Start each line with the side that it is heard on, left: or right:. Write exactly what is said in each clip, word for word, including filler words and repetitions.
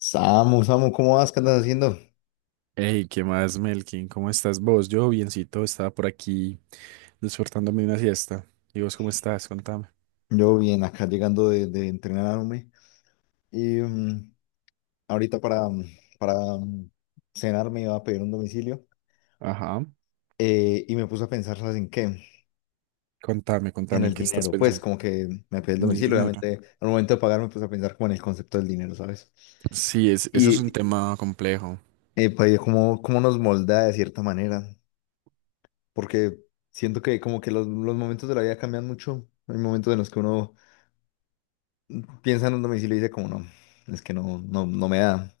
left: Samu, Samu, ¿cómo vas? ¿Qué andas haciendo?
right: Hey, ¿qué más, Melkin? ¿Cómo estás vos? Yo, biencito, estaba por aquí disfrutándome una siesta. ¿Y vos cómo estás? Contame.
left: Yo bien, acá llegando de, de entrenarme. Y mm, ahorita para, mm, para mm, cenar me iba a pedir un domicilio.
right: Ajá.
left: Eh, y me puse a pensar, ¿sabes en qué?
right: Contame,
left: En
right: contame, ¿en
left: el
right: qué estás
left: dinero. Pues
right: pensando?
left: como que me pedí el
right: Mi
left: domicilio,
right: dinero.
left: obviamente al momento de pagar me puse a pensar como en el concepto del dinero, ¿sabes?
right: Sí, es, eso es un
left: Y
right: tema complejo.
left: eh, pues, cómo, cómo nos moldea de cierta manera. Porque siento que como que los, los momentos de la vida cambian mucho. Hay momentos en los que uno piensa en un domicilio y dice como no. Es que no, no, no me da.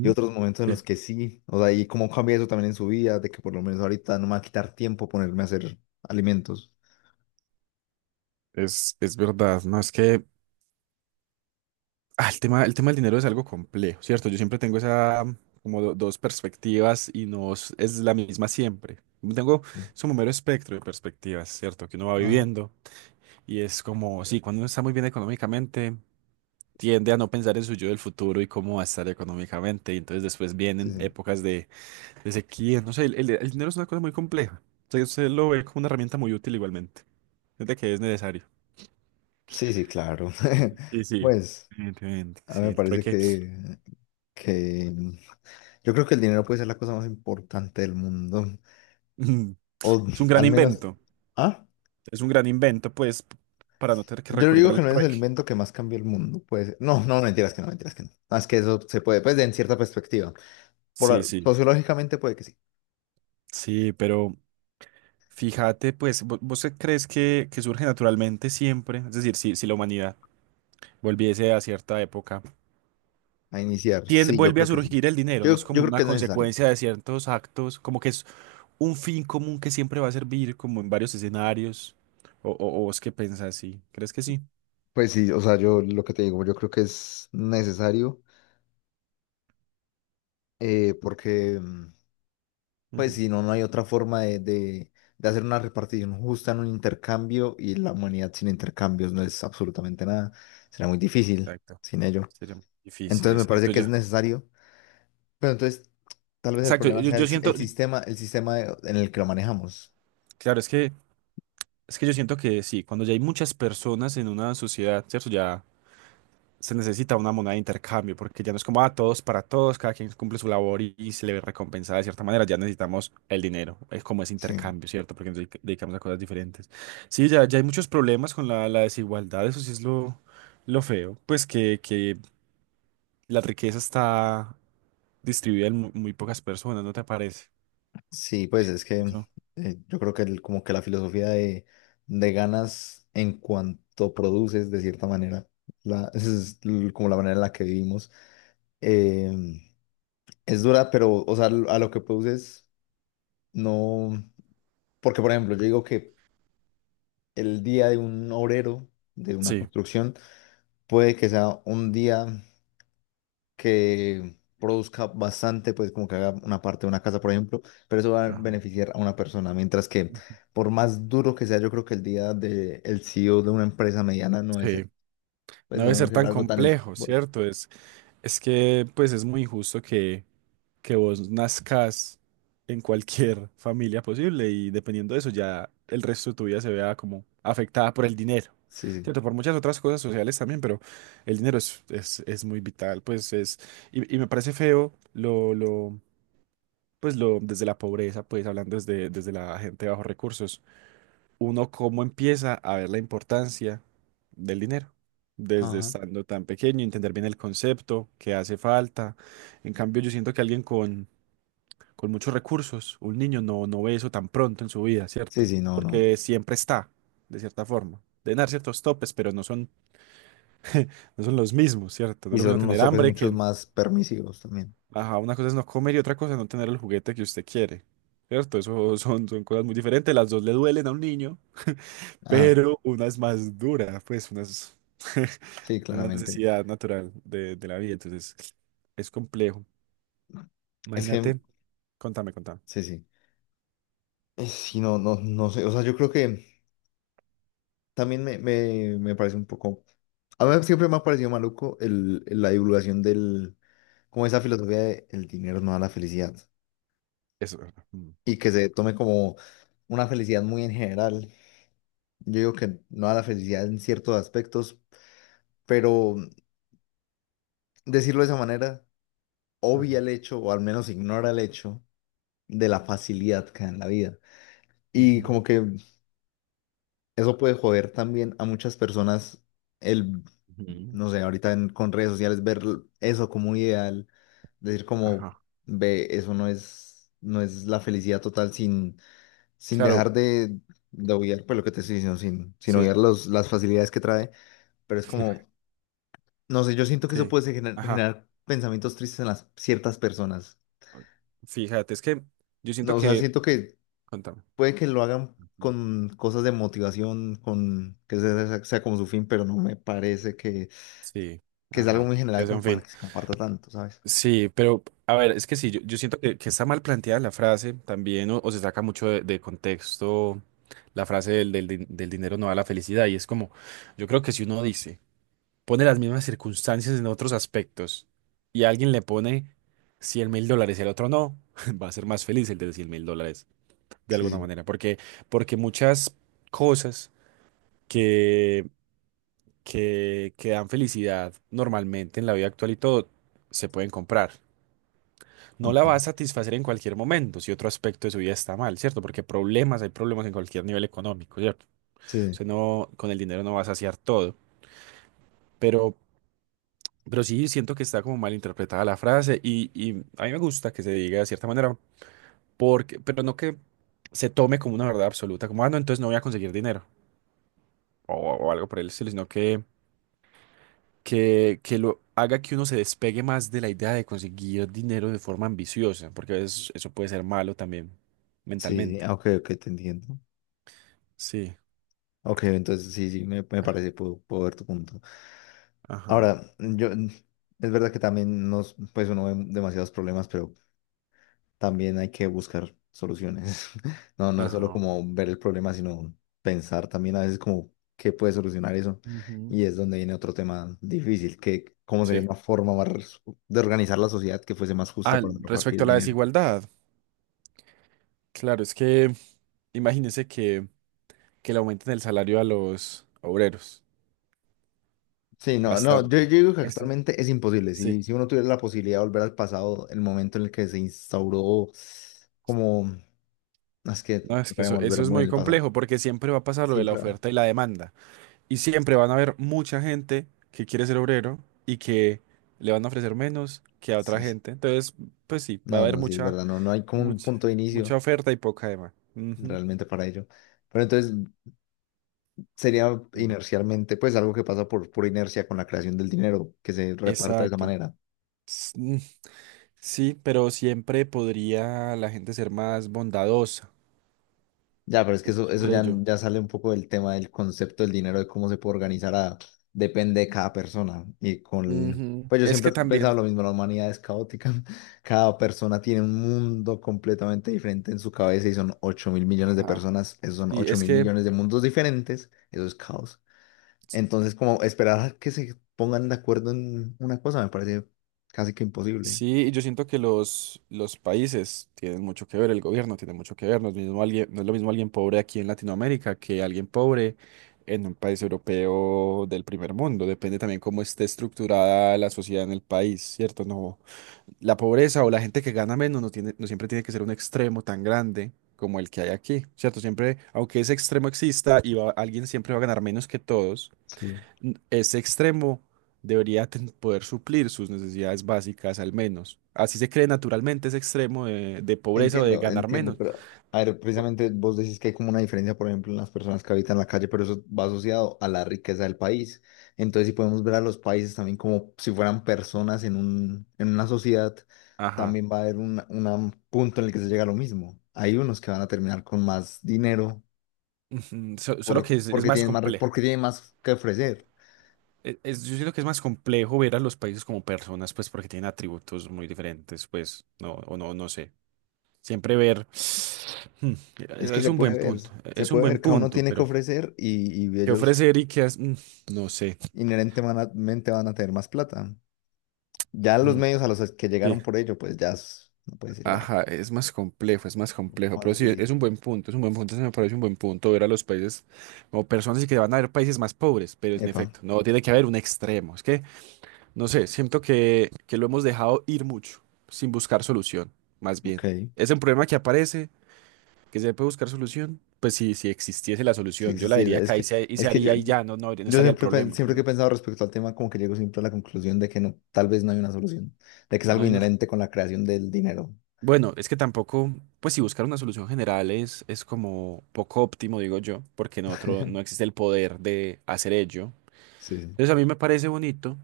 left: Y otros momentos en
right: Sí.
left: los que sí, o sea, y cómo cambia eso también en su vida, de que por lo menos ahorita no me va a quitar tiempo ponerme a hacer alimentos.
right: Es, es verdad, ¿no? Es que ah, el tema, el tema del dinero es algo complejo, ¿cierto? Yo siempre tengo esa, como do- dos perspectivas y no es es la misma siempre. Tengo, es un mero espectro de perspectivas, ¿cierto? Que uno va
left: Ajá.
right: viviendo y es como, sí, cuando uno está muy bien económicamente tiende a no pensar en su yo del futuro y cómo va a estar económicamente. Y entonces después
left: Sí,
right: vienen
left: sí,
right: épocas de, de sequía. No sé, el, el- el dinero es una cosa muy compleja. O sea, usted lo ve como una herramienta muy útil igualmente. Desde que es necesario.
left: sí, sí, claro.
right: Sí, sí.
left: Pues,
right: Evidentemente,
left: a mí
right: sí,
left: me
right: el
left: parece
right: trueque
left: que, que yo creo que el dinero puede ser la cosa más importante del mundo,
right: mm,
left: o
right: es un gran
left: al menos,
right: invento.
left: ah,
right: Es un gran invento, pues, p- para no tener que
left: yo
right: recurrir
left: digo que
right: al
left: no es el
right: trueque.
left: invento que más cambia el mundo, pues, no, no, mentiras que no, mentiras que no, más que eso se puede, pues, de en cierta perspectiva,
right: Sí,
left: por,
right: sí.
left: sociológicamente puede que sí.
right: Sí, pero fíjate, pues, vo- ¿vos qué crees que, que surge naturalmente siempre? Es decir, si, si la humanidad volviese a cierta época.
left: A iniciar.
right: Tiende-
left: Sí, yo
right: vuelve a
left: creo que sí.
right: surgir el dinero, no es
left: Yo, yo
right: como
left: creo que
right: una
left: es necesario.
right: consecuencia de ciertos actos, como que es un fin común que siempre va a servir como en varios escenarios. O, o, o vos qué pensás, sí, ¿crees que sí?
left: Pues sí, o sea, yo lo que te digo, yo creo que es necesario. Eh, porque, mm, pues,
right: Ujú.
left: si no, no hay otra forma de, de- de- hacer una repartición justa en un intercambio y la humanidad sin intercambios no es absolutamente nada. Será muy difícil
right: Exacto.
left: sin ello.
right: Sería muy difícil,
left: Entonces, me parece
right: exacto,
left: que es
right: ya.
left: necesario. Pero entonces, tal vez el
right: Exacto,
left: problema
right: yo,
left: sea
right: yo
left: el, si-
right: siento,
left: el sistema, el sistema de- en el que lo manejamos.
right: claro, es que, es que yo siento que sí, cuando ya hay muchas personas en una sociedad, ¿cierto? Ya se necesita una moneda de intercambio, porque ya no es como, ah, todos para todos, cada quien cumple su labor y, y se le ve recompensada de cierta manera, ya necesitamos el dinero, es como ese
left: Sí.
right: intercambio, ¿cierto? Porque nos dedica- dedicamos a cosas diferentes. Sí, ya, ya hay muchos problemas con la, la desigualdad, eso sí es lo, lo feo, pues que, que la riqueza está distribuida en mu- muy pocas personas, ¿no te parece?
left: Sí, pues es que
right: Eso.
left: eh, yo creo que el- como que la filosofía de, de ganas en cuanto produces, de cierta manera, la, es l- como la manera en la que vivimos, em, es dura, pero, o sea, l- a lo que produces, no, porque por ejemplo, yo digo que el día de un obrero, de una
right: Sí.
left: construcción, puede que sea un día que produzca bastante, pues como que haga una parte de una casa, por ejemplo, pero eso va a
right: Ajá.
left: beneficiar a una persona, mientras que por más duro que sea, yo creo que el día de el C E O de una empresa mediana no debe
right: Sí,
left: ser, pues
right: no debe
left: no debe
right: ser
left: ser
right: tan
left: algo tan
right: complejo,
left: esfuerzo.
right: ¿cierto? Es, es que pues es muy injusto que que vos nazcas en cualquier familia posible y dependiendo de eso ya el resto de tu vida se vea como afectada por el dinero.
left: Sí, sí.
right: Cierto, por muchas otras cosas sociales también, pero el dinero es, es, es muy vital, pues es, y, y me parece feo lo, lo, pues lo, desde la pobreza, pues hablando desde, desde la gente de bajos recursos, uno cómo empieza a ver la importancia del dinero, desde
left: Ajá.
right: estando tan pequeño, entender bien el concepto, que hace falta. En cambio, yo siento que alguien con con muchos recursos, un niño no, no ve eso tan pronto en su vida,
left: Sí,
right: ¿cierto?
left: sí, no, no.
right: Porque siempre está, de cierta forma. Deben dar ciertos topes, pero no son, no son los mismos, ¿cierto? No
left: Y
right: es lo mismo
left: son unos
right: tener
left: topes
right: hambre
left: muchos
right: que,
left: más permisivos también.
right: ajá, una cosa es no comer y otra cosa es no tener el juguete que usted quiere, ¿cierto? Eso son, son cosas muy diferentes, las dos le duelen a un niño,
left: Ajá.
right: pero una es más dura, pues una es
left: Sí,
right: una
left: claramente.
right: necesidad natural de, de la vida, entonces es complejo.
left: Es que,
right: Imagínate, contame, contame.
left: sí, sí. Eh, Sí, no, no, no sé. O sea, yo creo que también me, me, me parece un poco a mí siempre me ha parecido maluco el, el- la divulgación del, como esa filosofía de el dinero no da la felicidad
right: Eso. Mm.
left: y que se tome como una felicidad muy en general. Yo digo que no da la felicidad en ciertos aspectos, pero decirlo de esa manera
right: Ajá.
left: obvia el hecho o al menos ignora el hecho de la facilidad que da en la vida. Y
right: Ujú,
left: como que eso puede joder también a muchas personas.
right: ujú.
left: No sé, ahorita en- con redes sociales ver eso como un ideal, decir como,
right: Ajá.
left: ve, eso no es, no es la felicidad total sin, sin
right: Claro,
left: dejar de, de obviar, pues lo que te estoy diciendo, sin, sin
right: sí,
left: obviar los, las facilidades que trae, pero es como, no sé, yo siento que eso
right: sí.
left: puede ser gener-
right: Ajá.
left: generar pensamientos tristes en las ciertas personas.
right: Fíjate, es que yo siento
left: No, o sea,
right: que...
left: siento que
right: Contame.
left: puede que lo hagan con cosas de motivación, con que sea, sea sea como su fin, pero no me parece que,
right: Sí,
left: que es algo
right: ajá.
left: muy general
right: Es
left: como
right: un
left: para
right: fin.
left: que se comparta tanto, ¿sabes?
right: Sí, pero a ver, es que sí, yo, yo siento que, que está mal planteada la frase también, o, o se saca mucho de, de contexto la frase del, del, din- del dinero no da la felicidad. Y es como, yo creo que si uno dice, pone las mismas circunstancias en otros aspectos y alguien le pone cien mil dólares y al otro no, va a ser más feliz el de cien mil dólares de
left: Sí,
right: alguna
left: sí.
right: manera, porque, porque muchas cosas que, que, que dan felicidad normalmente en la vida actual y todo se pueden comprar. No la
left: Ok.
right: va a satisfacer en cualquier momento si otro aspecto de su vida está mal, ¿cierto? Porque problemas, hay problemas en cualquier nivel económico, ¿cierto? O
left: Sí,
right: sea, no, con el dinero no va a saciar todo, pero, pero sí siento que está como mal interpretada la frase y, y a mí me gusta que se diga de cierta manera, porque, pero no que se tome como una verdad absoluta, como, ah, no, entonces no voy a conseguir dinero. O, o algo por el estilo, sino que, que, que lo haga que uno se despegue más de la idea de conseguir dinero de forma ambiciosa, porque a veces eso puede ser malo también
left: sí, sí, ah,
right: mentalmente.
left: ok, ok, te entiendo.
right: Sí,
left: Ok, entonces sí, sí, me, me parece, puedo, puedo ver tu punto.
right: ajá,
left: Ahora, yo, es verdad que también nos, pues uno ve demasiados problemas, pero también hay que buscar soluciones. No, no es solo
right: ajá.
left: como ver el problema, sino pensar también a veces como qué puede solucionar eso.
right: Ujú.
left: Y es donde viene otro tema difícil, que cómo sería
right: Sí.
left: una forma más de organizar la sociedad que fuese más justa
right: Ah,
left: para repartir
right: respecto
left: el
right: a la
left: dinero.
right: desigualdad, claro, es que imagínense que, que le aumenten el salario a los obreros.
left: Sí, no, no, yo, yo
right: Bastante.
left: digo que
right: ¿Esto?
left: actualmente es imposible.
right: Sí.
left: Si, si uno tuviera la posibilidad de volver al pasado, el momento en el que se instauró como, "No, es que
right: No, es que
left: tocaría
right: eso, eso
left: volver
right: es
left: muy en
right: muy
left: el pasado.
right: complejo porque siempre va a pasar lo de la
left: Siempre, va-
right: oferta y la demanda. Y siempre van a haber mucha gente que quiere ser obrero y que le van a ofrecer menos que a otra
left: sí, sí.
right: gente. Entonces, pues sí, va a
left: No,
right: haber
left: no, sí, es
right: mucha,
left: verdad, no, no hay como un
right: mucha,
left: punto de
right: mucha
left: inicio
right: oferta y poca demanda. Ujú.
left: realmente para ello. Pero entonces sería
right: Ujú.
left: inercialmente, pues algo que pasa por, por inercia con la creación del dinero, que se reparta de esa
right: Exacto.
left: manera.
right: S- mm. Sí, pero siempre podría la gente ser más bondadosa
left: Ya, pero es que eso, eso
right: por
left: ya,
right: ello.
left: ya sale un poco del tema del concepto del dinero, de cómo se puede organizar, a- depende de cada persona. Y con,
right: Ujú.
left: pues yo
right: Es
left: siempre
right: que
left: he pensado
right: también,
left: lo mismo, la humanidad es caótica, cada persona tiene un mundo completamente diferente en su cabeza y son ocho mil millones de
right: ajá,
left: personas, esos son
right: sí,
left: ocho
right: es
left: mil
right: que
left: millones de mundos diferentes, eso es caos. Entonces, como esperar a que se pongan de acuerdo en una cosa me parece casi que imposible.
right: sí, y yo siento que los, los países tienen mucho que ver, el gobierno tiene mucho que ver, no es mismo alguien, no es lo mismo alguien pobre aquí en Latinoamérica que alguien pobre en un país europeo del primer mundo, depende también cómo esté estructurada la sociedad en el país, ¿cierto? No, la pobreza o la gente que gana menos no tiene, no siempre tiene que ser un extremo tan grande como el que hay aquí, ¿cierto? Siempre, aunque ese extremo exista, y va- alguien siempre va a ganar menos que todos.
left: Sí.
right: Ese extremo debería ten- poder suplir sus necesidades básicas al menos. Así se cree naturalmente ese extremo de, de pobreza o de
left: Entiendo,
right: ganar
left: entiendo,
right: menos.
left: pero a ver,
right: O-
left: precisamente vos decís que hay como una diferencia, por ejemplo, en las personas que habitan la calle, pero eso va asociado a la riqueza del país. Entonces, si podemos ver a los países también como si fueran personas en un, en una sociedad,
right: Ajá.
left: también va a haber un, un punto en el que se llega a lo mismo. Hay unos que van a terminar con más dinero
right: Ujú, so- solo que
left: por,
right: es, es
left: porque
right: más
left: tienen más, re-
right: complejo.
left: porque tienen más que ofrecer.
right: E- es- yo siento que es más complejo ver a los países como personas, pues porque tienen atributos muy diferentes, pues, no, o no, no, sé. Siempre ver. Hmm,
left: Es
right: e,
left: que
right: es
left: se
right: un
left: puede
right: buen
left: ver,
right: punto, e,
left: se
right: es un
left: puede
right: buen
left: ver, cada uno
right: punto,
left: tiene que
right: pero
left: ofrecer y, y
right: ¿qué
left: ellos
right: ofrecer y qué hacer? No sé.
left: inherentemente van a tener más plata. Ya los
right: Mm.
left: medios a los que
right: Sí.
left: llegaron por ello, pues ya es- no puede decir, bueno,
right: Ajá, es más complejo, es más complejo,
left: más
right: pero sí,
left: difícil.
right: es un buen punto, es un buen punto, se me parece un buen punto ver a los países como personas y que van a haber países más pobres, pero es en
left: Epa,
right: efecto, no tiene que haber un extremo, es que, no sé, siento que, que lo hemos dejado ir mucho, sin buscar solución, más bien.
left: ok.
right: Es un problema que aparece, que se puede buscar solución, pues si, si existiese la
left: Sí,
right: solución, yo
left: sí,
right: la
left: sí.
right: diría
left: Es
right: acá y
left: que,
right: se, y se
left: es que yo,
right: haría y ya, no, no, no
left: yo
right: estaría el
left: siempre, pen-
right: problema, por
left: siempre que he
right: ejemplo.
left: pensado respecto al tema, como que llego siempre a la conclusión de que no, tal vez no hay una solución, de que es
right: No
left: algo
right: hay,
left: inherente con la creación del dinero.
right: bueno, es que tampoco, pues si buscar una solución general es, es como poco óptimo, digo yo, porque no, otro, no existe el poder de hacer ello.
left: Sí, sí.
right: Entonces a mí me parece bonito,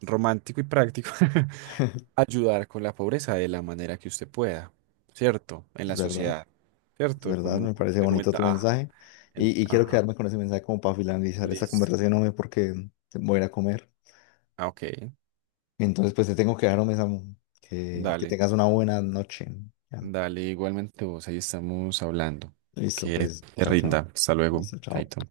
right: romántico y práctico ayudar con la pobreza de la manera que usted pueda, ¿cierto? En
left: Es
right: la
left: verdad,
right: sociedad,
left: es
right: ¿cierto?
left: verdad,
right: Como
left: me parece
right: te
left: bonito
right: comenta,
left: tu
right: ajá,
left: mensaje.
right: en-
left: Y, y quiero
right: ajá,
left: quedarme con ese mensaje como para finalizar esta
right: listo.
left: conversación, hombre, porque voy a ir a comer.
right: Ah, ok,
left: Entonces, pues te tengo que dejar, hombre, Samu. Que, que
right: dale,
left: tengas una buena noche. Ya.
right: dale, igualmente vos, ahí estamos hablando.
left: Listo,
right: Que
left: pues,
right: te
left: chao, chao.
right: rinda, hasta luego,
left: Listo, chao.
right: chaito.